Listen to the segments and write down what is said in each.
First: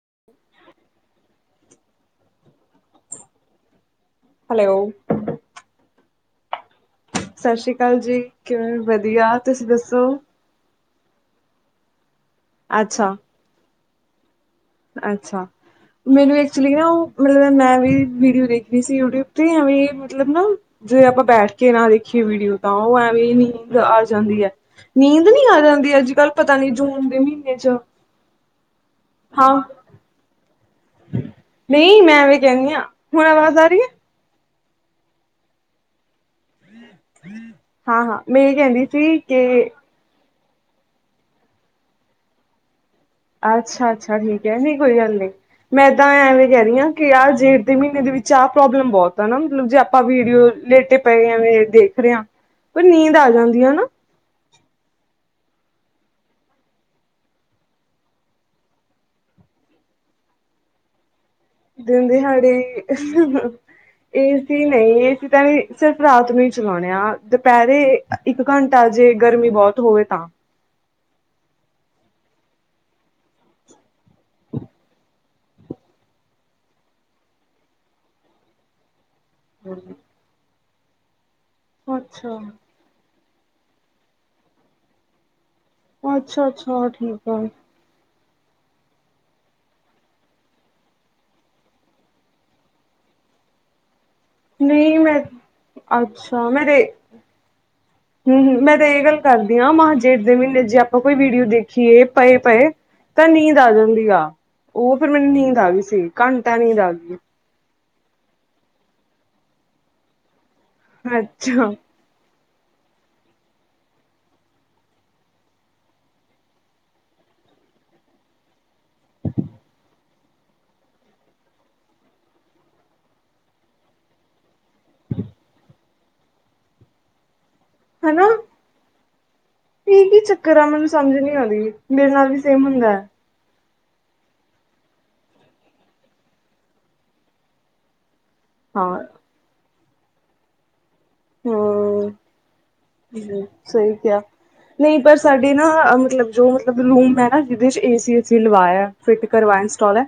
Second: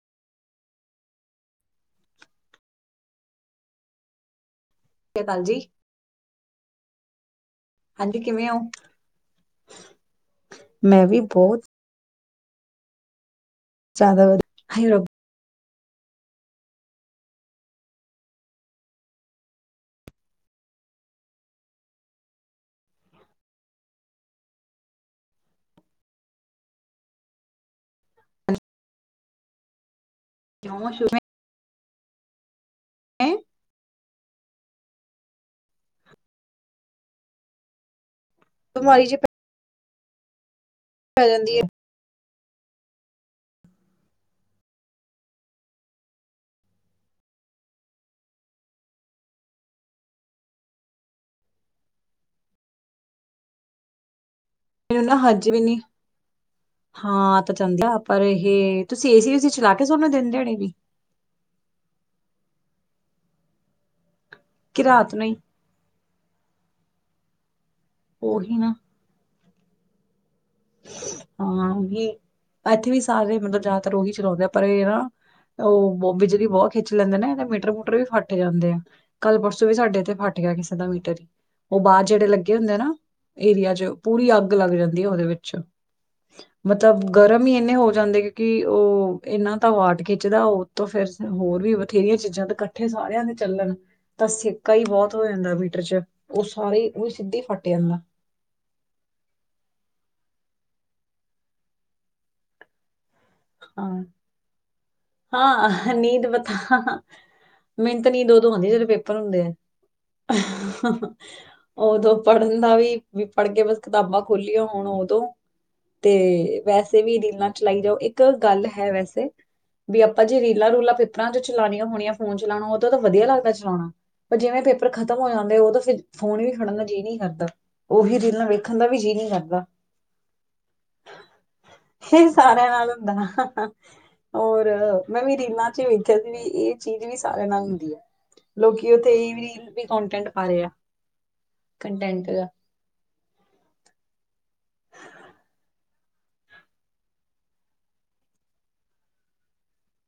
[inaudible] Hello. ਸਤਿ ਸ਼੍ਰੀ ਅਕਾਲ ਜੀ, ਸਤਿ ਸ਼੍ਰੀ ਅਕਾਲ ਹਾਂਜੀ ਜੀ, ਹੋ? ਕਿਵੇਂ ਵਧੀਆ, ਤੁਸੀਂ ਦੱਸੋ? ਮੈਂ ਵੀ ਬਹੁਤ ਅੱਛਾ। ਜ਼ਿਆਦਾ ਵਧੀ ਅੱਛਾ। [unintelligible] ਮੈਨੂੰ ਐਕਚੁਲੀ ਨਾ, ਉਹ ਮਤਲਬ ਮੈਂ ਵੀ ਵੀਡੀਓ ਦੇਖ ਰਹੀ ਸੀ, ਯੂ ਟਿਊਬ ਤੇ ਏਵੇਂ ਮਤਲਬ ਨਾ ਆਪਾਂ ਬੈਠ ਕੇ ਨਾ ਦੇਖੀਏ ਵੀਡੀਓ ਤਾਂ, ਉਹ ਐਵੇਂ ਨੀਂਦ ਆ ਜਾਂਦੀ ਹੈ, ਨੀਂਦ ਨਹੀਂ ਆ ਜਾਂਦੀ? ਅੱਜ ਕੱਲ ਪਤਾ ਨੀ, ਜੂਨ ਦੇ ਮਹੀਨੇ ਚ ਅੱਛ ਹਾਂ। [unintelligible] ਨਹੀਂ ਮੈਂ ਵੀਂ ਕਹਿੰਦੀ ਆ, ਹੁਣ ਆਵਾਜ਼ ਆ ਰਹੀ ਹੈ? ਹਾਂ ਹਾਂ ਮੈਂ ਇਹ ਕਹਿੰਦੀ ਬਿਮਾਰੀ ਜੀ ਸੀ ਕਿ ਪੈ ਜਾਂਦੀ ਹੈ। ਅੱਛਾ ਅੱਛਾ ਠੀਕ ਹੈ ਨਹੀਂ ਕੋਈ ਗੱਲ ਨਹੀਂ ਮੈਂ ਤਾਂ ਐਵੇਂ ਕਹਿ ਰਹੀ ਹਾਂ ਕਿ ਆ ਜੇਠ ਦੇ ਮਹੀਨੇ ਦੇ ਵਿੱਚ ਆਹ ਪ੍ਰੋਬਲਮ ਬਹੁਤ ਆ ਨਾ ਮਤਲਬ ਜੇ ਆਪਾਂ ਵੀਡੀਓ ਲੇਟੇ ਪਏ ਐਵੇਂ ਦੇਖ ਰਿਹਾ ਪਰ ਨੀਂਦ ਆ ਜਾਂਦੀ ਆ ਨਾ। ਮੈਨੂੰ ਨਾ ਹੱਜ ਵੀ ਨੀ ਹਾਂ ਤਾਂ ਚੰਦੇ [unintelligible] ਆ ਪਰ ਇਹ ਤੁਸੀਂ ਏਸੀ ਉਸੀ ਚਲਾ ਕੇ ਸੋਹਨੂੰ ਦਿਨ ਦਿਹਾੜੇ ਵੀ [inaudible] ਦਿੰਨ ਦਿਹਾੜੇ ਏ ਸੀ ਕਿ ਨਹੀਂ ਏ ਰਾਤ ਨੂੰ ਸੀ ਹੀ ਤਾਂ ਸਿਰਫ਼ ਰਾਤ ਨੂੰ ਹੀ ਚਲਾਉਣੇ ਆ ਦੁਪਹਿਰ ਇੱਕ ਉਹੀ ਨਾ ਘੰਟਾ ਜੇ ਗਰਮੀ ਬਹੁਤ ਹੋਵੇ ਤਾਂ ਹਾਂ ਉਹੀ ਇੱਥੇ ਵੀ ਸਾਰੇ ਮਤਲਬ ਜ਼ਿਆਦਾਤਰ ਉਹੀ ਚਲਾਉਂਦੇ ਆ ਪਰ ਇਹ ਨਾ ਉਹ ਬਿਜਲੀ ਬਹੁਤ ਖਿੱਚ ਲੈਂਦੇ ਨਾ ਇਹਦੇ ਮੀਟਰ ਮੂਟਰ ਵੀ ਫੱਟ ਜਾਂਦੇ ਆ ਕੱਲ ਪਰਸੋਂ ਵੀ ਸਾਡੇ ਇੱਥੇ ਫਟ ਗਿਆ ਕਿਸੇ ਦਾ ਮੀਟਰ ਹੀ ਉਹ ਬਾਹਰ ਜਿਹੜੇ ਅੱਛਾ। ਲੱਗੇ ਹੁੰਦੇ ਨਾ ਏਰੀਆ ਚ ਪੂਰੀ ਅੱਗ ਲੱਗ ਜਾਂਦੀ ਹੈ ਉਹਦੇ ਵਿੱਚ। ਅੱਛਾ-ਅੱਛਾ ਮਤਲਬ ਠੀਕ ਆ ਗਰਮ ਹੀ ਇੰਨੇ ਹੋ ਜਾਂਦੇ ਕਿ ਕਿ ਉਹ ਇਹਨਾਂ ਤਾਂ ਵਾਟ ਖਿੱਚਦਾ ਉਹ ਤੋਂ ਫੇਰ ਹੋਰ ਵੀ ਬਥੇਰੀਆਂ ਚੀਜ਼ਾਂ ਤੇ ਇਕੱਠੇ ਸਾਰਿਆਂ ਦੇ ਚੱਲਣ ਤਾਂ ਸੇਕਾ ਹੀ ਨਈ ਬਹੁਤ ਮੈਂ ਹੋ ਜਾਂਦਾ ਮੀਟਰ ਚ ਉਹ ਸਾਰੇ ਉਹ ਵੀ ਸਿੱਧੇ ਫੱਟ ਜਾਂਦਾ। ਹਮ ਮੈਂ ਤਾਂ ਇਹ ਗੱਲ ਕਰਦੀ ਹਾਂ ਮਹਜੇਠ ਦੇ ਮਹੀਨੇ ਜੇ ਆਪਾਂ ਕੋਈ ਵੀਡੀਓ ਦੇਖੀਏ ਪਏ ਪਏ ਤਾਂ ਨੀਂਦ ਆ ਹਾਂ ਜਾਂਦੀ ਆ ਉਹ ਫੇਰ ਮੈਨੂੰ ਨੀਂਦ ਆ ਗਈ ਸੀ ਘੰਟਾ ਨੀਂਦ ਆ ਗਈ। ਮਿਹਨਤ ਨੀ ਦੋ ਦੋ ਹੁੰਦੀ ਜਦੋਂ ਪੇਪਰ ਹੁੰਦੇ ਆ, ਅੱਛਾ ਉਦੋਂ। ਪੜ੍ਹਨ ਦਾ ਵੀ ਵੀ ਪੜ੍ਹ ਕੇ ਬਸ ਕਿਤਾਬਾਂ ਖੋਲੀਆਂ ਹੁਣ ਉਦੋਂ ਤੇ ਵੈਸੇ ਵੀ ਰੀਲਾਂ ਚਲਾਈ ਜਾਓ ਇੱਕ ਗੱਲ ਹੈ ਵੈਸੇ ਵੀ ਆਪਾਂ ਜੇ ਰੀਲਾਂ ਰੂਲਾਂ ਪੇਪਰਾਂ ਚ ਚਲਾਉਣੀਆਂ ਹੋਣ ਫੋਨ ਚਲਾਉਣਾ ਉਹ ਤਾਂ ਵਧੀਆ ਲੱਗਦਾ ਚਲਾਉਣਾ ਪਰ ਜਿਵੇਂ ਪੇਪਰ ਖਤਮ ਹੋ ਜਾਂਦੇ ਉਹ ਫਿਰ ਫੋਨ ਵੀ ਖੜਨ ਦਾ ਜੀਅ ਨਹੀਂ ਕਰਦਾ ਉਹੀ ਹਨਾ ਰੀਲਾਂ ਵੇਖਣ ਦਾ ਵੀ ਜੀਅ ਨਹੀਂ ਕਰਦਾ ਕੀ ਚੱਕਰ ਆ ਮੈਨੂੰ ਸਮਝ ਨੀ ਆਉਂਦੀ ਮੇਰੇ ਨਾਲ ਵੀ ਸੇਮ ਹੁੰਦਾ ਹੈ ਹ ਹ। ਔਰ ਮੈਂ ਵੀ ਰੀਲਾਂ ਚ ਵੇਖਿਆ ਸੀ ਵੀ ਇਹ ਚੀਜ਼ ਵੀ ਸਾਰਿਆਂ ਨਾਲ ਹੁੰਦੀ ਐ। ਲੋਕੀ ਹਾਂ ਉੱਥੇ ਇਹ ਰੀ ਵੀ ਕੋਂਟੈਂਟ ਪਾ ਰਹੇ ਆ ਹਮ ਕੰਟੈਂਟ ਦਾ ਹਮ ਸਹੀ ਕਿਹਾਿਆ ਨਹੀਂ ਪਰ ਸਾਡੇ ਨਾ ਮਤਲਬ ਜੋ ਮਤਲਬ ਰੂਮ ਹੈ ਨਾ ਜਿਹਦੇ ਚ ਏ ਸੀਏਸੀ ਲਵਾਇਆ ਫਿਟ ਕਰਵਾ ਵਾਇਨ ਸਟੋਾਲ ਹੈ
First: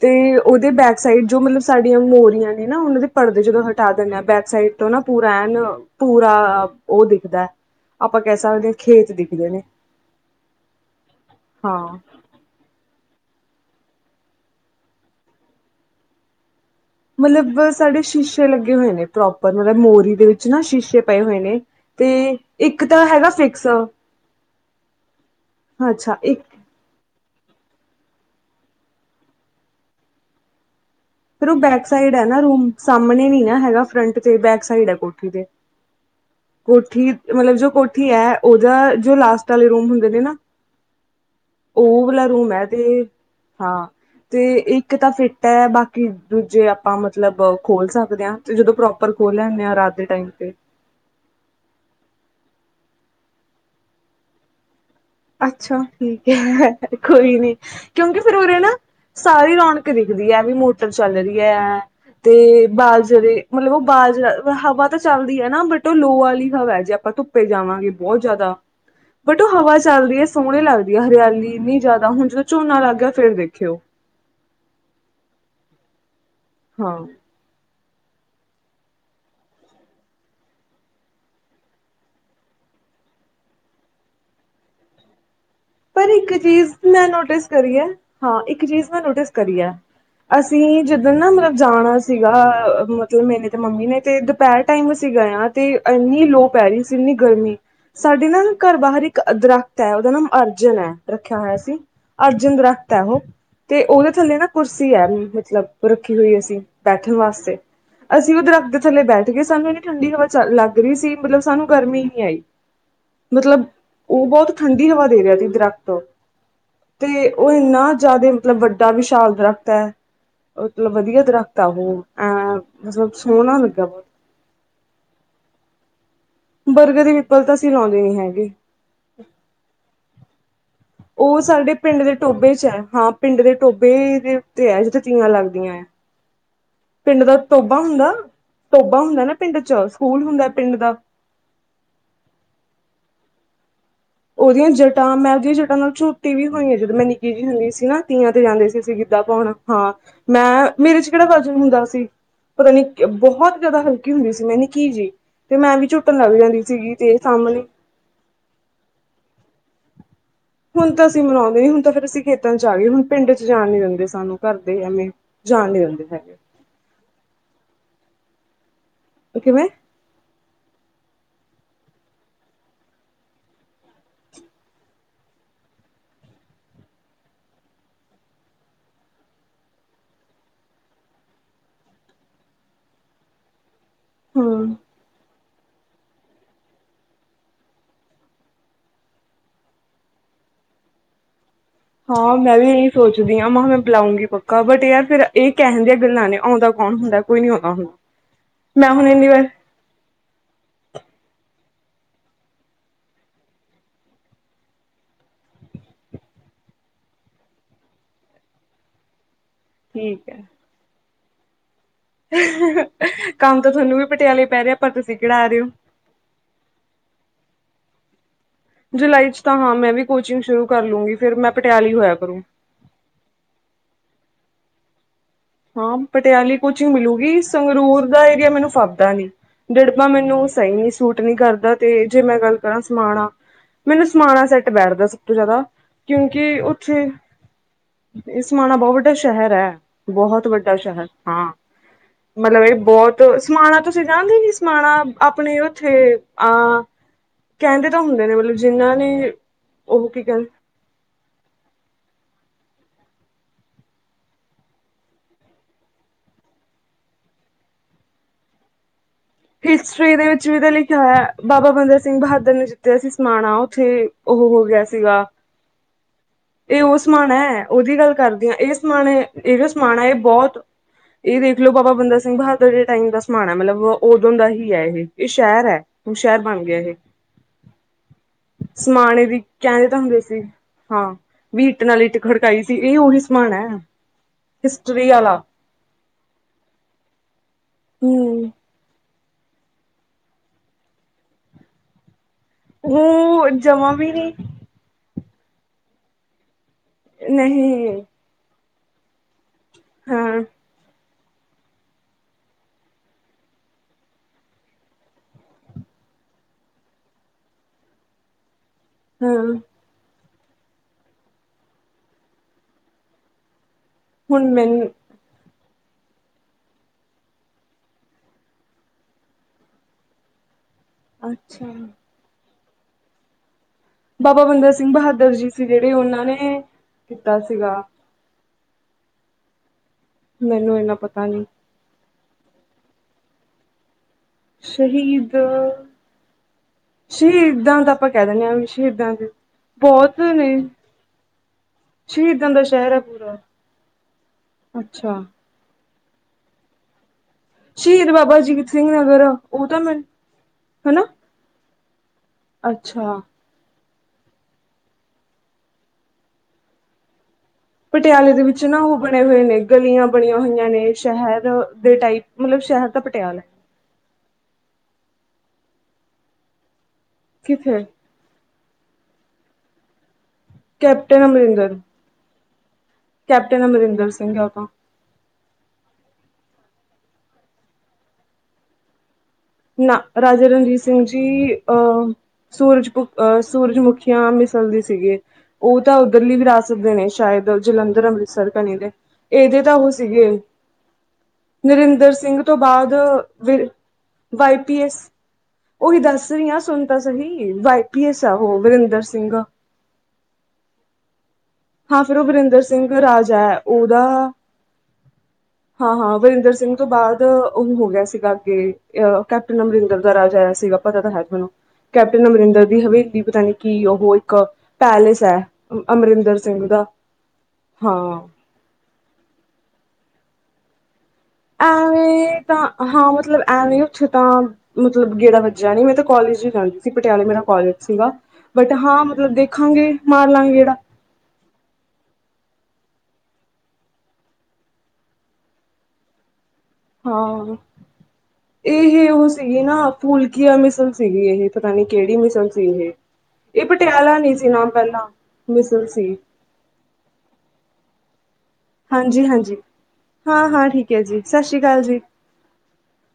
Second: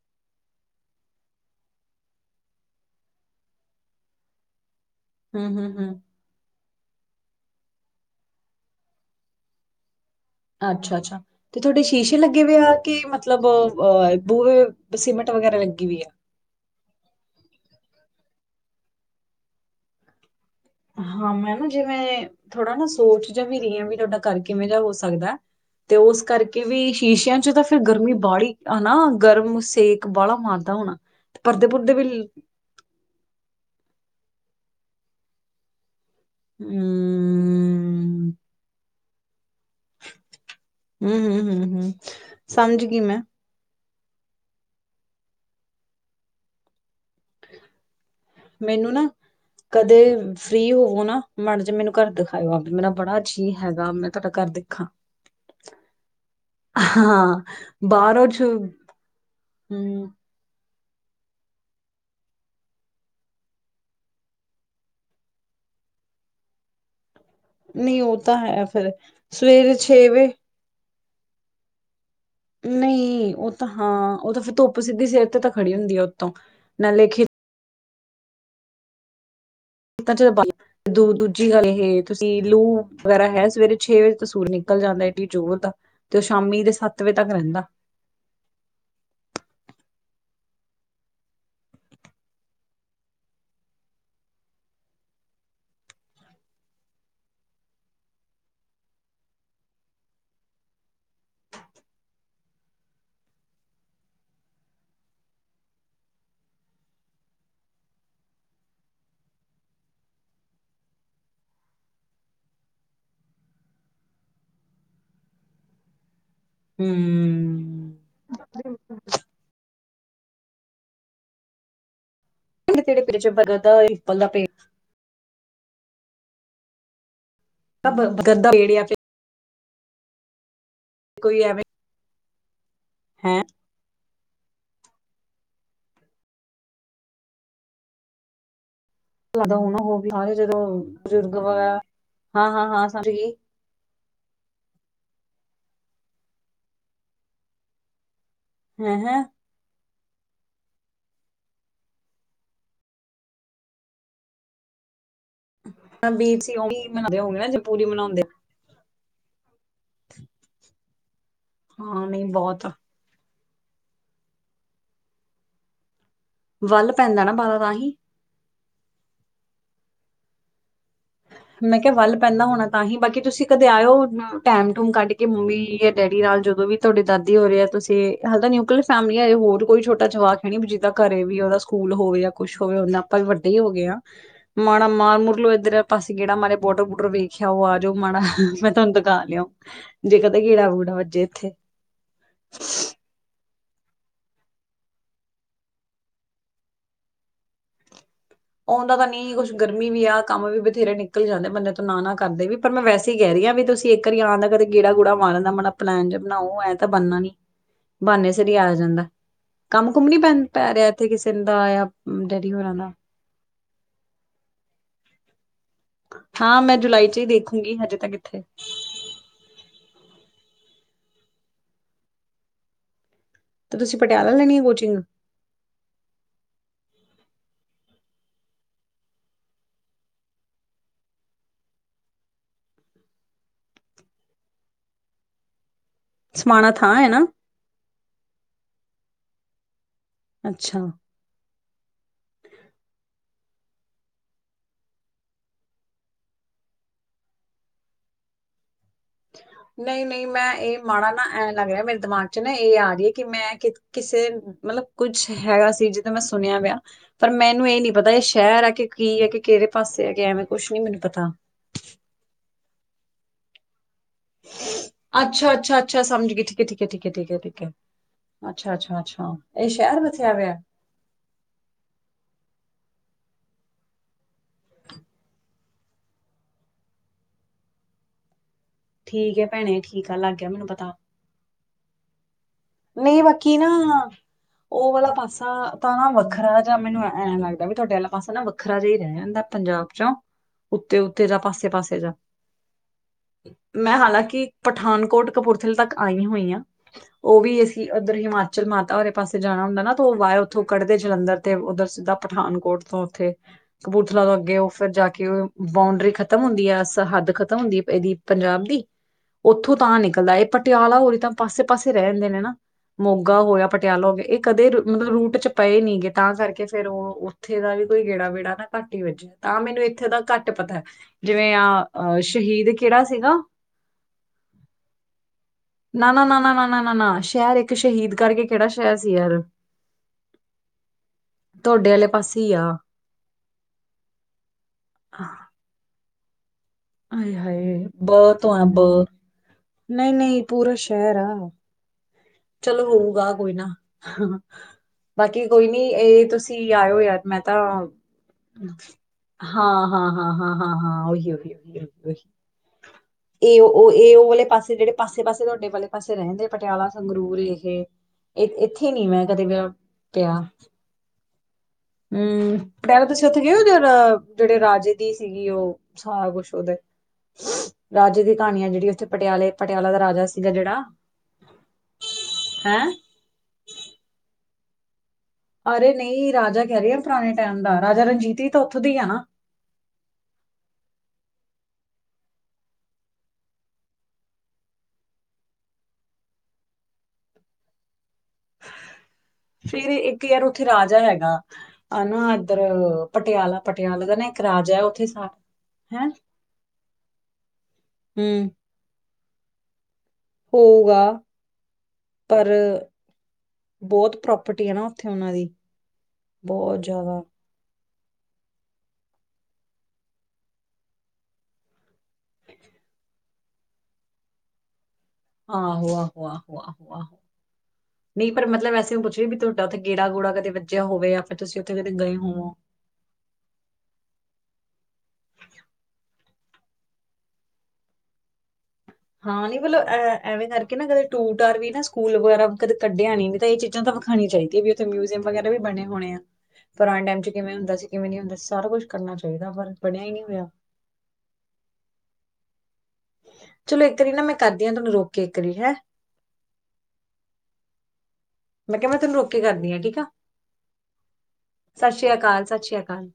ਤੇ ਉਹਦੇ ਬੈਕ ਸਾਈਡ ਜੋ ਮਤਲਬ ਸਾਡੀਆਂ ਮੋਰੀਆਂ ਨੇ ਨਾ ਉਹਨਾਂ ਦੇ ਪਰਦੇ ਜਦੋਂ ਹਟਾ ਦਿੰਦੇ ਹਾਂ ਬੈਕ ਸਾਈਡ ਤੋਂ ਨਾ ਹੂੰ ਰਹਿਣ ਹੂੰ ਹੂੰ ਪੂਰਾ ਉਹ ਦਿਖਦਾ ਆਪਾਂ ਕਹਿ ਸਕਦੇ ਹਾਂ ਖੇਤ ਦਿਖਦੇ ਨੇ ਅੱਛਾ ਅੱਛਾ ਤੇ ਤੁਹਾਡੇ ਹਾਂ ਸ਼ੀਸ਼ੇ ਲੱਗੇ ਪਏ ਆ ਕੇ ਮਤਲਬ ਅਹ ਬੂਹੇ ਸੀਮਟ ਵਗੈਰਾ ਲੱਗੀ ਵੀਈ ਆ ਮਤਲਬ ਸਾਡੇ ਸ਼ੀਸ਼ੇ ਲੱਗੇ ਹੋਏ ਨੇ ਪ੍ਰੋਪਰ ਮਤਲਬ ਮੋਰੀ ਦੇ ਵਿੱਚ ਨਾ ਸ਼ੀਸ਼ੇ ਪਏ ਹਾਂ ਹੋਏ ਮੈਂ ਨੇ ਨਾ ਜਿਵੇਂ ਤੇ ਥੋੜਾ ਇੱਕ ਨਾ ਤਾਂ ਹੈਗਾ ਸੋਚ ਜਾ ਵੀ ਫਿਕਸ ਰਹੀ ਹਾਂ ਵੀ ਤੁਹਾਡਾ ਘਰ ਕਿਵੇਂ ਜਿਹਾ ਹੋ ਸਕਦਾ ਤੇ ਅੱਛਾ ਉਸ ਇੱਕ ਕਰਕੇ ਵੀ ਸ਼ੀਸ਼ਿਆਂ ਚੋ ਤਾਂ ਫਿਰ ਗਰਮੀ ਬਾਹੜੀ ਹਨਾ ਗਰਮ ਸੇਕ ਬਾਹਲਾ ਮਾਰਦਾ ਹੋਣਾ ਤੇ ਫਿਰ ਉਹ ਪਰਦੇ ਬੈਕ ਪੁਰਦੇ ਵੀ ਸਾਈਡ ਹੈ ਲ- ਨਾ ਰੂਮ ਸਾਹਮਣੇ ਨੀ ਨਾ ਹੈਗਾ ਫਰੰਟ ਤੇ ਬੈਕ ਸਾਈਡ ਹੈ ਕੋਠੀ ਦੇ ਕੋਠੀ ਮਤਲਬ ਜੋ ਕੋਠੀ ਹੈ ਹਮ ਉਹਦਾ ਜੋ ਲਾਸਟ ਵਾਲੇ ਰੂਮ ਹੁੰਦੇ ਨੇ ਨਾ ਹਮ ਹਮ ਹਮ ਹਮ। ਉਹ ਵਾਲਾ ਰੂਮ ਹੈ ਤੇ ਸਮਝ ਗਈ ਮੈਂ ਹਾਂ ਤੇ ਇੱਕ ਤਾਂ ਫਿੱਟ ਹੈ ਬਾਕੀ ਦੂਜੇ ਆਪਾਂ ਮਤਲਬ ਖੋਲ ਸਕਦੇ ਹਾਂ ਤੇ ਜਦੋਂ ਮੈਨੂੰ ਨਾ ਪ੍ਰੋਪਰ ਖੋਲ ਲੈਂਦੇ ਹਾਂ ਕਦੇ ਰਾਤ ਦੇ ਟਾਈਮ ਤੇ ਫ੍ਰੀ ਹੋਵੋ ਨਾ ਮੜ ਜਾ ਮੈਨੂੰ ਘਰ ਦਿਖਾਓ ਆਪਨਾ, ਮੇਰਾ ਬੜਾ ਜਿਹ ਹੈਗਾ ਮੈਂ ਤੁਹਾਡਾ ਘਰ ਦੇਖਾ। ਅੱਛਾ, ਠੀਕ ਹੈ ਕੋਈ ਹਾਂ ਨੀ, ਕਿਉਂਕਿ ਬਾਹਰੋਂ ਫੇਰ ਚ ਉਰੇ ਨਾ ਸਾਰੀ ਰੌਣਕ ਹਮ, ਦਿਖਦੀ ਹੈ ਵੀ ਮੋਟਰ ਚੱਲ ਰਹੀ ਹੈ। ਤੇ ਬਾਜਰੇ ਮਤਲਬ ਉਹ ਬਾਜਰਾ, ਹਵਾ ਤਾਂ ਚੱਲਦੀ ਹੈ ਨਾ, ਬਟ ਉਹ ਲੋਅ ਵਾਲੀ ਹਵਾ ਜੇ ਆਪਾਂ ਧੁੱਪ ਪੇ ਜਾਵਾਂਗੇ ਨਹੀਂ ਉਹ ਬਹੁਤ ਤਾਂ ਜ਼ਿਆਦਾ, ਹੈ ਫਿਰ ਬਟ ਉਹ ਸਵੇਰੇ ਹਵਾ ਚੱਲਦੀ ਵਜੇ ਹੈ ਸੋਹਣੇ ਲੱਗਦੀ ਹੈ। ਹਰਿਆਲੀ ਇੰਨੀ ਜ਼ਿਆਦਾ ਹੁਣ ਜਦੋਂ ਝੋਨਾ ਲੱਗ ਗਿਆ ਫੇਰ ਨਹੀਂ, ਉਹ ਤਾਂ ਦੇਖਿਓ ਹਾਂ, ਉਹ ਤਾਂ ਫਿਰ ਧੁੱਪ ਸਿੱਧੀ ਸਿਰ ਤੇ ਤਾਂ ਖੜੀ ਹੁੰਦੀ ਆ। ਤੋਂ, ਹਾਂ ਨਾਲੇ ਖੇਤ [unintelligible] ਦੂਜੀ ਗੱਲ ਇਹ ਤੁਸੀਂ ਲੂ ਵਗੈਰਾ ਹੈ ਸਵੇਰੇ ਛੇ ਵਜੇ ਤ ਸੂਰ ਨਿਕਲ ਜਾਂਦਾ ਜ਼ੋਰ ਦਾ ਪਰ ਤੇ ਉਹ ਇੱਕ ਸ਼ਾਮੀ ਦੇ ਚੀਜ਼ ਸੱਤ ਮੈਂ ਵਜੇ ਤੱਕ ਨੋਟਿਸ ਰਹਿੰਦਾ ਕਰੀ ਹੈ, ਹਾਂ ਇੱਕ ਚੀਜ਼ ਮੈਂ ਨੋਟਿਸ ਕਰੀ ਹੈ। ਅਸੀਂ ਜਿੱਦਣ ਨਾ ਮਤਲਬ ਜਾਣਾ ਸੀਗਾ, ਮਤਲਬ ਮੇਨੇ ਤੇ ਮੰਮੀ ਨੇ, ਤੇ ਦੁਪਹਿਰ ਟਾਈਮ ਦੂਰ ਸੀਗਾ ਯਾਰ ਤੇ ਇੰਨੀ ਲੋ ਪੈ ਰਹੀ ਸੀ, ਇੰਨੀ ਗਰਮੀ ਸਾਡੇ ਨਾਲ ਘਰ ਬਾਹਰ ਇੱਕ ਦਰੱਖਤ ਹੈ ਉਹਦਾ ਨਾਂ ਅਰਜਨ ਹੈ ਰੱਖਿਆ ਹੋਇਆ ਅਸੀ, ਅਰਜਨ ਦਰਖਤ ਹੈ ਉਹ। ਤੇ ਉਹਦੇ ਥੱਲੇ ਨਾ ਕੁਰਸੀ ਹੈ ਮਤਲਬ ਰੱਖੀ ਹੋਈ ਅਸੀਂ ਬੈਠਣ ਵਾਸਤੇ। ਅਸੀਂ ਉਹ ਦਰੱਖਤ ਦੇ ਥੱਲੇ ਬੈਠ ਗਏ, ਸਾਨੂੰ ਇੰਨੀ ਠੰਡੀ ਹਵਾ ਚਲ ਲੱਗ ਰਹੀ ਸੀ, ਮਤਲਬ ਸਾਨੂੰ ਗਰਮੀ ਨੀ ਆਈ। ਮਤਲਬ, ਉਹ ਬਹੁਤ ਠੰਡੀ ਹਵਾ ਦੇ ਰਿਹਾ ਸੀ ਦਰਖਤ। ਤੇ ਉਹ ਇੰਨਾ ਹਮ ਜ਼ਿਆਦਾ ਮਤਲਬ ਵੱਡਾ ਵਿਸ਼ਾਲ ਦਰੱਖਤ ਹੈ। ਮਤਲਬ ਵਧੀਆ ਦਰੱਖਤ ਆ ਉਹ। ਅਹ ਤੇਰੇ ਮਤਲਬ ਪੇੜ ਚ ਸੋਹਣਾ ਬਗਦਾ ਲੱਗਾ ਬਹੁਤ। ਪਿੱਪਲ ਦਾ ਪੇੜ ਬਰਗਰ ਦੀ ਪਿੱਪਲ ਤਾਂ ਅਸੀਂ ਲਾਉਂਦੇ ਨੀ ਹੈਗੇ। ਗੰਦਾ ਪੇੜ ਆ ਫਿਰ ਉਹ ਕੋਈ ਐਵੇਂ ਸਾਡੇ ਪਿੰਡ ਦੇ ਟੋਭੇ ਚ ਹੈ, ਹਾਂ ਪਿੰਡ ਹੈਂ ਦੇ ਟੋਭੇ ਦੇ ਉਤੇ ਹੈ, ਜਿਥੇ ਟਿਨਾਂ ਲੱਗਦੀਆਂ ਹੈ। ਪਿੰਡ ਦਾ ਤੋਬਾ ਹੁੰਦਾ ਟੋਭਾ ਹੁੰਦਾ ਨਾ ਜਦੋਂ ਪਿੰਡ ਆਉਣਾ ਚ ਓਹ ਵੀ ਸਕੂਲ ਆਇਓ, ਹੁੰਦਾ ਜਦੋਂ ਪਿੰਡ ਦਾ ਬਜ਼ੁਰਗ ਵਗੇਰਾ, ਹਾਂ-ਹਾਂ-ਹਾਂ ਸਮਝ ਗਈ। ਉਹਦੀਆਂ ਜਟਾਂ, ਮੈਂ ਉਹਦੀਆਂ ਜਟਾਂ ਨਾਲ ਝੋਤੀ ਵੀ ਹੋਈਆਂ, ਜਦੋਂ ਮੈਂ ਨਿੱਕੀ ਜਿਹੀ ਹੁੰਦੀ ਸੀ ਨਾ। ਤੀਆਂ ਤੇ ਜਾਂਦੇ ਸੀ ਅਸੀਂ ਹੈਂ ਗਿੱਧਾ ਹੈਂ ਪਾਉਣ ਹਾਂ, ਮੈਂ ਮੇਰੇ ਚ ਕਿਹੜਾ ਵਜਨ ਹੁੰਦਾ ਸੀ। ਪਤਾ ਨੀ, ਬਹੁਤ ਜਿਆਦਾ ਹਲਕੀ ਹੁੰਦੀ ਸੀ ਮੈਂ, ਨੀਕੀ ਜਿਹੀ। ਤੇ ਮੈਂ ਵੀ ਝੁੱਟਣ ਲੱਗ ਬੀਰ ਸੀ ਜਾਂਦੀ ਉਹ ਵੀ ਸੀਗੀ, ਤੇ ਮਨਾਉਂਦੇ ਹੋਣਗੇ ਨਾ ਜੇ ਸਾਹਮਣੇ ਪੂਰੀ ਮਨਾਉਂਦੇ ਹੁਣ ਤਾਂ ਅਸੀਂ ਮਨਾਉਂਦੇ ਨਹੀਂ, ਹੁਣ ਤਾਂ ਫਿਰ ਹਾਂ ਅਸੀਂ ਨਹੀਂ ਖੇਤਾਂ ਚ ਬਹੁਤ ਆ ਗਏ, ਹੁਣ ਪਿੰਡ ਚ ਜਾਨ ਨੀ ਦਿੰਦੇ ਸਾਨੂੰ ਘਰਦੇ ਐਵੇਂ ਜਾਨ ਨੀ ਦਿੰਦੇ ਹੈ। ਵੱਲ ਪੈਂਦਾ ਨਾ ਬਾਲਾ ਤਾਂ ਹੀ ਓ ਕਿਵੇਂ? ਮੈਂ ਕਿਆ ਵੱਲ ਪੈਂਦਾ ਹੋਣਾ ਤਾਂ ਹੀ ਬਾਕੀ ਤੁਸੀਂ ਕਦੇ ਆਇਓ ਮ ਟੈਮ-ਟੂਮ ਕੱਢ ਕੇ ਮੰਮੀ ਯਾ ਡੈਡੀ ਨਾਲ ਜਦੋਂ ਵੀ ਤੁਹਾਡੇ ਦਾਦੀ ਹੋਰ ਯਾ ਤੁਸੀਂ, ਹਜੇ ਤਾਂ ਨੁਕਲੀਅਰ ਫੈਮਲੀ ਐ, ਹਜੇ ਹੋਰ ਕੋਈ ਛੋਟਾ ਜਵਾਕ ਹੈ ਨੀ, ਬ ਜਿੱਦਾ ਘਰੇ ਵੀ ਉਹਦਾ ਸਕੂਲ ਹੋਵੇ ਯਾ ਕੁਛ ਹੋਵੇ, ਹੁਣ ਆਪਾਂ ਵੀ ਵੱਡੇ ਹੀ ਹੋ ਗਏ ਹਾਂ, ਹੂੰ ਮਾੜਾ ਮਾਰ ਮੁਰ ਲੋੋ ਇੱਧਰ ਪਾਸੇ ਗੇੜਾ ਮਾਰ ਆਓ, ਬੋਡਰ ਬੂਡਰ ਵੇਖਿਆ ਆਓ, ਆ ਜਾਓ ਮਾੜਾ, ਮੈਂ ਤੁਹਾਨੂੰ ਦਿਖਾ ਲਿਆਓ, ਜੇ ਕਦੇ ਗੇੜਾ ਗੁੱਡ ਵਜੇ ਇੱਥੇ? ਹਾਂ ਮੈਂ ਵੀ ਇਹੀ ਸੋਚਦੀ ਹਾਂ ਮਹਾ ਬੁਲਾਉਂਗੀ ਪੱਕਾ, ਬਟ ਯਾਰ ਫਿਰ ਇਹ ਕਹਿਣ ਦੀਆਂ ਗੱਲਾਂ ਨੇ, ਆਉਂਦਾ ਕੌਣ ਹੁੰਦਾ? ਕੋਈ ਨੀ ਆਉਂਦਾ ਹੁੰਦਾ। ਮੈਂ ਆਉਂਦਾ ਤਾਂ ਹੁਣ ਇੰਨੀ ਨਹੀਂ, ਵਾਰ ਕੁਛ ਗਰਮੀ ਵੀ ਆ, ਕੰਮ ਵੀ ਬਥੇਰੇ ਨਿਕਲ ਜਾਂਦੇ ਬੰਦੇ ਤੋਂ। ਨਾ-ਨਾ ਕਰਦੇ ਵੀ, ਪਰ ਮੈਂ ਵੈਸੇ ਹੀ ਕਹਿ ਰਹੀ ਵੀ ਤੁਸੀਂ ਇੱਕ ਆਰੀ ਆਉਣ ਦਾ ਕਦੇ ਗੇੜਾ ਗੂੜਾ ਮਾਰਨ ਦਾ ਮੜਾ ਪਲੈਨ ਜਾ ਬਣਾਓ। ਤਾਂ ਬੰਨਾ ਨਹੀਂ, ਬਹਾਨੇ ਸਿਰ ਹੀ ਆਯਾ ਜਾਂਦਾ ਏ। ਕੰਮ ਕੁੁੰਮ ਨੀ ਠੀਕ ਹੈ ਪੈਦ ਪੈ ਰਿਹਾ ਇੱਥੇ ਕਿਸੇ ਦਾ, ਜਾਂ ਡੈਡੀ ਹੋਰਾਂ ਦਾ? ਕੰਮ ਤਾਂ ਤੁਹਾਨੂੰ ਵੀ ਪਟਿਆਲੇ ਪੈ ਰਿਹਾ, ਪਰ ਤੁਸੀਂ ਕਿਹੜਾ ਆ ਰਹੇ ਹੋ। ਹਾਂ ਮੈਂ ਜੁਲਾਈ ਚ ਹੀ ਦੇਖੂੰਗੀ, ਹਜੇ ਤੇ ਕਿੱਥੇ? ਜੁਲਾਈ ਚ ਤਾਂ ਹਾਂ ਮੈਂ ਵੀ ਕੋਚਿੰਗ ਸ਼ੁਰੂ ਕਰ ਲੂੰਗੀ, ਫਿਰ ਮੈਂ ਪਟਿਆਲੀ ਹੋਇਆ ਕਰੂੰ। ਤੇ ਤੁਸੀਂ ਪਟਿਆਲਾ ਲੈਣੀ ਹੈ ਕੋਚਿੰਗ? ਹਾਂ ਪਟਿਆਲੇ ਹੀ ਕੋਚਿੰਗ ਮਿਲੂਗੀ, ਸੰਗਰੂਰ ਦਾ ਏਰੀਆ ਮੈਨੂੰ ਫਪਦਾ ਨਹੀਂ। ਡੜਬਾ ਮੈਨੂੰ ਸਹੀ ਨਹੀਂ ਸੂਟ ਨਹੀਂ ਕਰਦਾ, ਤੇ ਜੇ ਮੈਂ ਗੱਲ ਕਰਾਂ ਸਮਾਨ ਆ ਮੈਨੂੰ ਸਮਾਣਾਂ ਸੈੱਟ ਬੈਠਦਾ ਸਭ ਤੋਂ ਜ਼ਿਆਦਾ। ਕਿਉਂਕਿ ਸਮਾਣਾ ਥਾਂ ਉੱਥੇ, ਹੈ ਨਾ ਇਹ ਸਮਾਣਾਂ ਬਹੁਤ ਵੱਡਾ ਸ਼ਹਿਰ ਹੈ। ਬਹੁਤ ਵੱਡਾ ਅੱਛਾ ਸ਼ਹਿਰ, ਹਾਂ, ਮਤਲਬ ਇਹ ਬਹੁਤ ਸਮਾਨਾ ਤੁਸੀਂ ਜਾਨਦੇ ਨੀ ਸਮਾਨਾ, ਆਪਣੇ ਉੱਥੇ ਆ ਕੈਂਦੇ ਤਾਂ ਹੁੰਦੇ ਨੇ ਮਤਲਬ ਜਿਨ੍ਹਾਂ ਨੇ ਨਈ ਉਹ ਕੀ ਨਈ ਮੈ ਕਹਿੰਦੇ ਇਹ ਮਾੜਾ ਨਾ ਐਂ ਲੱਗ ਰਿਆ ਮੇਰੇ ਦਿਮਾਗ ਨਾ ਇਹ ਆ ਰਹੀ ਏ ਕਿ ਮੈਂ, ਕਿਸੇ ਮਤਲਬ ਕੁੱਛ ਹੈਗਾ ਸੀ ਜਿਦਾਂ ਮੈਂ ਸੁਣਿਆ ਪਿਆ ਪਰ ਮੈਨੂੰ ਏ ਨੀ ਪਤਾ ਏ ਸ਼ਹਿਰ ਐ ਕੇ ਹਿਸਟਰੀ ਦੇ ਵਿੱਚ ਵੀ ਤਾਂ ਲਿਖਿਆ ਮੈਨੂੰ ਹੋਇਆ ਪਤਾ ਬਾਬਾ ਬੰਦਾ ਸਿੰਘ ਬਹਾਦਰ ਨੇ ਜਿੱਤਿਆ ਸੀ ਸਮਾਣਾ ਉੱਥੇ ਉਹ ਹੋ ਗਿਆ ਸੀਗਾ, ਅੱਛਾ ਅੱਛਾ ਅੱਛਾ ਸਮਝ ਗਈ ਠੀਕ ਹੈ ਇਹ ਠੀਕ ਹੈ ਓ ਠੀਕ ਹੈ ਸਮਾਨ ਠੀਕ ਹੈ ਠੀਕ ਐ ਹੈ ਉਹਦੀ ਗੱਲ ਕਰਦੀ ਆ ਇਹ ਅੱਛਾ ਅੱਛਾ ਸਮਾਨ ਅੱਛਾ ਇਹੋ ਸਮਾਨ ਸ਼ਹਿਰ ਹੈ ਇਹ ਬਸਿਆ ਹੋਇਆ ਬਹੁਤ, ਇਹ ਦੇਖਲੋ ਬਾਬਾ ਬੰਦਾ ਸਿੰਘ ਬਹਾਦਰ ਦੇ ਟਾਈਮ ਦਾ ਸਮਾਨ ਐ ਮਤਲਬ ਓ ਉਦੋਂ ਦਾ ਹੀ ਹੈ ਇਹ, ਇਹ ਸ਼ਹਿਰ ਹੈ। ਹੁਣ ਸ਼ਹਿਰ ਬਨ ਗਿਆ ਇਹ ਸਮਾਣੇ ਵੀ, ਠੀਕ ਹੈ ਭੈਣੇ ਕਹਿਂਦੇ ਤਾਂ ਠੀਕ ਆ ਹੁੰਦੇ ਲੱਗ ਸੀ, ਗਿਆ ਮੈਨੂੰ ਪਤਾ ਹਾਂ, ਵੀ ਇੱਟ ਨਾਲ ਇੱਟ ਖੜਕਾਈ ਸੀ ਇਹ ਉਹੀ ਨਹੀਂ ਬਾਕੀ ਸਮਾਣਾ ਨਾ, ਹੈ ਉਹ ਵਾਲਾ ਪਾਸਾ ਤਾਂ ਨਾ ਵੱਖਰਾ ਜਾਂ ਮੈਨੂੰ ਐਂ ਲੱਗਦਾ। ਉਹ [unintelligible] ਤੁਹਾਡੇ ਆਲਾ ਪਾਸਾ ਨਾ ਹਮ ਵੱਖਰਾ ਜੇਈ ਰੈ ਆਂਦਾ ਪੰਜਾਬ 'ਚੋਂ, ਉੱਤੇ ਉੱਥੇ ਜਾ ਪਾਸੇ ਪਾਸੇ ਜਾ ਉਹ ਜਮਾ ਮੈਂ ਵੀ ਹਾਲਾਂ ਨੀ ਕਿ, ਪਠਾਨਕੋਟ ਕਪੂਰਥਲਾ ਤੱਕ ਆਈ ਹੋਈ ਆ, ਉਹ ਵੀ ਅਸੀਂ ਨਹੀਂ ਉੱਧਰ ਹਿਮਾਚਲ ਮਾਤਾ ਆਲੇ ਪਾਸੇ ਜਾਨਾ ਹੁੰਦਾ ਨਾ ਉਥੋ ਵਾਯਾ ਹਾਂ ਉੱਥੋਂ ਕੱਢਦੇ ਜਲੰਧਰ ਤੇ ਉੱਧਰ ਸਿੱਧਾ ਪਠਾਨਕੋਟ ਤੋਂ ਉੱਥੇ, ਕਪੂਰਥਲਾ ਤੋਂ ਅੱਗੇ ਉਹ ਫਿਰ ਜਾ ਕੇ ਬਾਊਂਡਰੀ ਖ਼ਤਮ ਹੁੰਦੀ ਆ, ਸਰਹੱਦ ਖ਼ਤਮ ਹੁੰਦੀ, ਇਹਦੀ ਪੰਜਾਬ ਦੀ। ਹਾਂ ਉੱਥੋਂ ਤਾਂ ਨਿਕਲਦਾ ਇਹ ਪਟਿਆਲਾ ਹੋਰ ਤਾਂ ਪਾਸੇ ਪਾਸੇ ਰਹਿਂਦੇ ਨੇ ਨਾ, ਮੋਗਾ ਹੋਇਆ ਪਟ ਟਿਆਲੋ ਗੇ ਇਹ ਹੁਣ ਕਦੇ [unintelligible] ਮੈਨੂੰ ਮਤਲਬ ਰੂਟ ਚ ਪਏ ਨੀ ਗੇ ਤਾਂ ਕਰਕੇ ਫਿਰ ਉਹ, ਉੱਥੇ ਦਾ ਵੀ ਕੋਈ ਗੇੜਾ-ਵੇੜਾ ਨਾ ਘੱਟ ਈ ਵੱਜਿਆ ਤਾਂ ਮੈਨੂੰ ਇੱਥੇ ਦਾ ਘੱਟ ਪਤਾ। ਜਿਵੇਂ ਅੱਛਾ ਆ, ਅਹ ਸ਼ਹੀਦ ਕੇੜਾ ਸੀਗਾ ਬਾਬਾ ਬੰਦਾ ਸਿੰਘ ਬਹਾਦਰ ਜੀ ਸੀ ਜਿਹੜੇ ਨਾ ਨਾ ਉਹਨਾਂ ਨਾ ਨੇ ਨਾ ਨਾ ਨਾ ਨਾ ਕੀਤਾ ਸ਼ਹਿਰ ਇੱਕ ਸੀਗਾ ਸ਼ਹੀਦ ਕਰਕੇ ਕਿਹੜਾ ਸ਼ਹਿਰ ਸੀ ਯਾਰ ਮੈਨੂੰ ਇੰਨਾ ਪਤਾ ਨੀ ਘਿਆ [unintelligible] ਸ਼ਹੀਦ ਆਏ ਸ਼ਹੀਦਾਂ ਹਾਏ ਤਾਂ ਆਪਾਂ ਬ ਕਹਿ ਦਿੰਦੇ ਤੋਂ ਹਾਂ ਆ ਵੀ ਬ ਸ਼ਹੀਦਾਂ ਦੇ ਬਹੁਤ ਨਈ-ਨਈ ਨੇ ਪੂਰਾ ਸ਼ਹਿਰ ਆ। ਸ਼ਹੀਦਾਂ ਦਾ ਚਲੋ ਸ਼ਹਿਰ ਹੈ ਹੋਊਗਾ ਪੂਰਾ ਕੋਈ ਨਾ, ਅੱਛਾ ਬਾਕੀ ਕੋਈ ਨੀ ਇਹ ਤੁਸੀਂ ਆਇਓ ਯਾਰ। ਮੈਂ ਤਾਂ, ਸ਼ਹੀਦ ਬਾਬਾ ਅਜੀਤ ਸਿੰਘ ਨਗਰ ਉਹ ਹਾਂ ਤਾਂ ਮੈਂ ਹਾਂ ਹਾਂ ਹਾਂ ਹਾਂ ਹਨਾ ਹਾਂ ਉਹੀ ਉਹੀ। ਉਹੀ। ਅੱਛਾ ਇਹ ਉਹ ਉਹ ਇਹ ਉਹ ਵਾਲੇ ਪਾਸੇ ਜਿਹੜੇ ਪਾਸੇ- ਪਾਸੇ ਤੁਹਾਡੇ ਵਾਲੇ ਪਾਸੇ ਰਹਿੰਦੇ ਪਟਿਆਲਾ ਸੰਗਰੂਰ ਏ ਪਟਿਆਲੇ ਦੇ ਵਿੱਚ ਨਾ ਉਹ ਬਨੇ ਹੋਏ ਨੇ ਗਲੀਆਂ ਪਿਆ ਬਣੀਆਂ ਹੋਈਆਂ ਨੇ ਸ਼ਹਿਰ ਦੇ ਟਾਈਪ ਮਤਲਬ ਸ਼ਹਿਰ ਤਾਂ ਪੈਲਾਂ ਤੁਸੀਂ ਉਥੇ ਪਟਿਆਲਾ ਗਏ ੳ ਜਰਾਂ, ਜੇੜੇ ਰਾਜੇ ਕੀ ਸੀਗੀ ਉਹ, ਸਾਲ ਕੁਛ ਉਹਦੇ, ਕਿੱਥੇ ਰਾਜੇ ਦੀ ਕਹਾਣੀਆਂ ਜਿਹੜੀ ਉੱਥੇ ਪਟਿਆਲੇ ਪਟਿਆਲਾ ਦਾ ਰਾਜਾ ਸੀ। ਕੈਪਟਨ ਅਮਰਿੰਦਰ, ਹੈ ਕੈਪਟਨ ਅਮਰਿੰਦਰ ਸਿੰਘ ਹੈ ੳਹ ਤਾਂ ਅਰੇ ਨਈ ਰਾਜਾ ਕੈ ਰੇ ਆ ਪੁਰਾਣੇ ਟੈਮ ਦਾ ਰਾਜਾ ਰਣਜੀਤ ਹੀ ਤਾਂ ਉੱਥੋਂ ਦੇ ਹੀ ਆ ਨਾ। ਨਾ ਰਾਜੇ ਰਣਜੀਤ ਸਿੰਘ ਜੀ ਅਹ ਸੂਰਜ ਅਹ ਸੂਰਜਮੁਖੀਆਂ ਮਿਸਲਦੇ ਸੀਗੇ, ਉਹ ਤਾਂ ਉੱਧਰਲੀ ਵਿਰਾਸਤ ਦੇ ਨੇ ਸ਼ਾਇਦ ਜਲੰਧਰ ਅਮ੍ਰਿਤ ਸਰ ਤੇ ਨੀ ਦੇ ਇਹਦੇ ਤਾਂ ਫਿਰ ਉਹ ਇੱਕ ਸੀਗੇ ਯਾਰ ਉੱਥੇ ਰਾਜਾ ਹੈਗਾ ਆ ਨਰਿੰਦਰ ਨਾ ਸਿੰਘ ਤੋਂ ਇੱਧਰ ਬਾਅਦ ਪਟਿਆਲਾ ਪਟਿਆਲਾ ਦਾ ਨਈ ਵਾਏ ਪੀ ਐਸ ਉਹੀ ਦੱਸ ਰੀ ਹਾਂ ਸੁਣ ਤਾਂ ਸਹੀ ਵਾਈ ਪੀ ਐਸ ਆ ਹੂੰ ਹੋ ਵਰਿੰਦਰ ਸਿੰਘ ਹੋਊਗਾ ਹਾਂ ਫਿਰ ਉਹ ਪਰ ਵਰਿੰਦਰ ਸਿੰਘ ਰਾਜਾ ਹੈ ਉਹਦਾ ਬਹੁਤ ਪ੍ਰਾਪਰਟੀ ਹੈ ਨਾ ਉੱਥੇ ਉਹਨਾਂ ਦੀ ਹਾਂ-ਹਾਂ ਵਰਿੰਦਰ ਸਿੰਘ ਬਹੁਤ ਤੋਂ ਜ਼ਿਆਦਾ ਬਾਅਦ ਉਹ ਹੋ ਗਿਆ ਸੀ ਸੀਗਾ ਅੱਗੇ ਅ ਕੈਪਟਨ ਅਮਰਿੰਦਰ ਦਾ ਰਾਜਾ ਆਇਆ ਸੀਗਾ ਪਤਾ ਤਾਂ ਹੈ ਤੁਹਾਨੂੰ ਕੈਪਟਨ ਅਮਰਿੰਦਰ ਦੀ ਹਵੇਲੀ ਪਤਾ ਨੀ ਕੀ ਉਹ ਇੱਕ ਪੈਲੇਸ ਹੈ ਅਮਰਿੰਦਰ ਸਿੰਘ ਦਾ ਆਹੋ-ਆਹੋ ਹਾਂ ਨਹੀਂ ਪਰ ਮਤਲਬ ਵੈਸੇ ਪੁੱਛਦੇ ਵੀ ਤੁਹਾਡਾ ਉੱਥੇ ਗੇੜਾ-ਗੂੜਾ ਕਦੇ ਵੱਜਿਆ ਹੋਵੇ ਫਿਰ ਤੁਸੀਂ ਉੱਥੇ ਕਦੇ ਗਏ ਐਵੇਂ ਹੋਵੋ ਤਾਂ ਹਾਂ ਮਤਲਬ ਐਵੇਂ ਉਛ ਤਾਂ ਮਤਲਬ ਗੇੜਾ ਵੱਜਿਆ ਨਹੀਂ ਮੈਂ ਤਾਂ ਕੋਲਜ ਹੀ ਜਾਂਦੀ ਸੀ ਪਟਿਆਲੇ ਮੇਰਾ ਕੋਲਜ ਸੀਗਾ। ਬਟ ਮਤਲਬ ਹਾਂ ਨੀ ਮਤਲਬ ਦੇਖਾਂਗੇ ਐ ਮਾਰ ਐਵੇਂ ਲਾਂਗੇ ਗੇੜਾ ਕਰਕੇ ਨਾ ਕਦੇ ਟੂਰ-ਟਾਰ ਵੀ ਨਾ ਸਕੂਲ ਵਗੈਰਾ ਕਦੇ ਕੱਢਿਆ ਨੀ ਨਹੀ ਤਾਂ ਇਹ ਚੀਜ਼ਾਂ ਤਾਂ ਵਿਖਾਣੀਆਂ ਚਾਹੀਦੀਆ ਵੀ ਉੱਥੇ ਮਿਊਜ਼ੀਅਮ ਵਗੈਰਾ ਵੀ ਬਣੇ ਹੋਣੇ ਆ। ਪੁਰਾਣੇ ਟਾਈਮ 'ਚ ਹਾਂ ਕਿਵੇਂ ਹੁੰਦਾ ਸੀ ਕਿਵੇਂ ਨਹੀਂ ਹੁੰਦਾ ਸੀ ਸਾਰਾ ਕੁਝ ਇਹ ਕਰਨਾ ਉਹ ਚਾਹੀਦਾ ਸੀਗੀ ਪਰ ਨਾ ਬਣਿਆ ਹੀ ਨਹੀਂ ਹੋਇਆ ਫੁਲਕੀਆਂ ਮਿਸਲ ਸੀਗੀ ਇਹ ਤਾਂ ਕਿਹੜੀ ਮਿਸਲ ਸੀ ਇਹ। ਇਹ ਚਲੋ ਇੱਕ ਵਾਰੀ ਪਟਿਆਲਾ ਨਾ ਮੈਂ ਨਹੀਂ ਸੀ ਕਰਦੀ ਹਾਂ ਤੁਹਾਨੂੰ ਪਹਿਲਾਂ ਰੁਕ ਕੇ ਇੱਕ ਵਾਰੀ ਹੈਂ। ਮਿਸਲ ਸੀ ਮੈਂ ਕਿਹਾ ਮੈਂ ਤੈਨੂੰ ਰੁਕੇ ਕੇ ਹਾਂਜੀ-ਹਾਂਜੀ। ਕਰਦੀ ਆ ਠੀਕ ਆ। ਹਾਂ-ਹਾਂ ਠੀਕ ਹੈ ਜੀ ਸਤਿ ਸ਼੍ਰੀ ਅਕਾਲ ਸਤਿ ਜੀ। ਸ੍ਰੀ ਅਕਾਲ ਸਤਿ ਸ੍ਰੀ ਅਕਾਲ।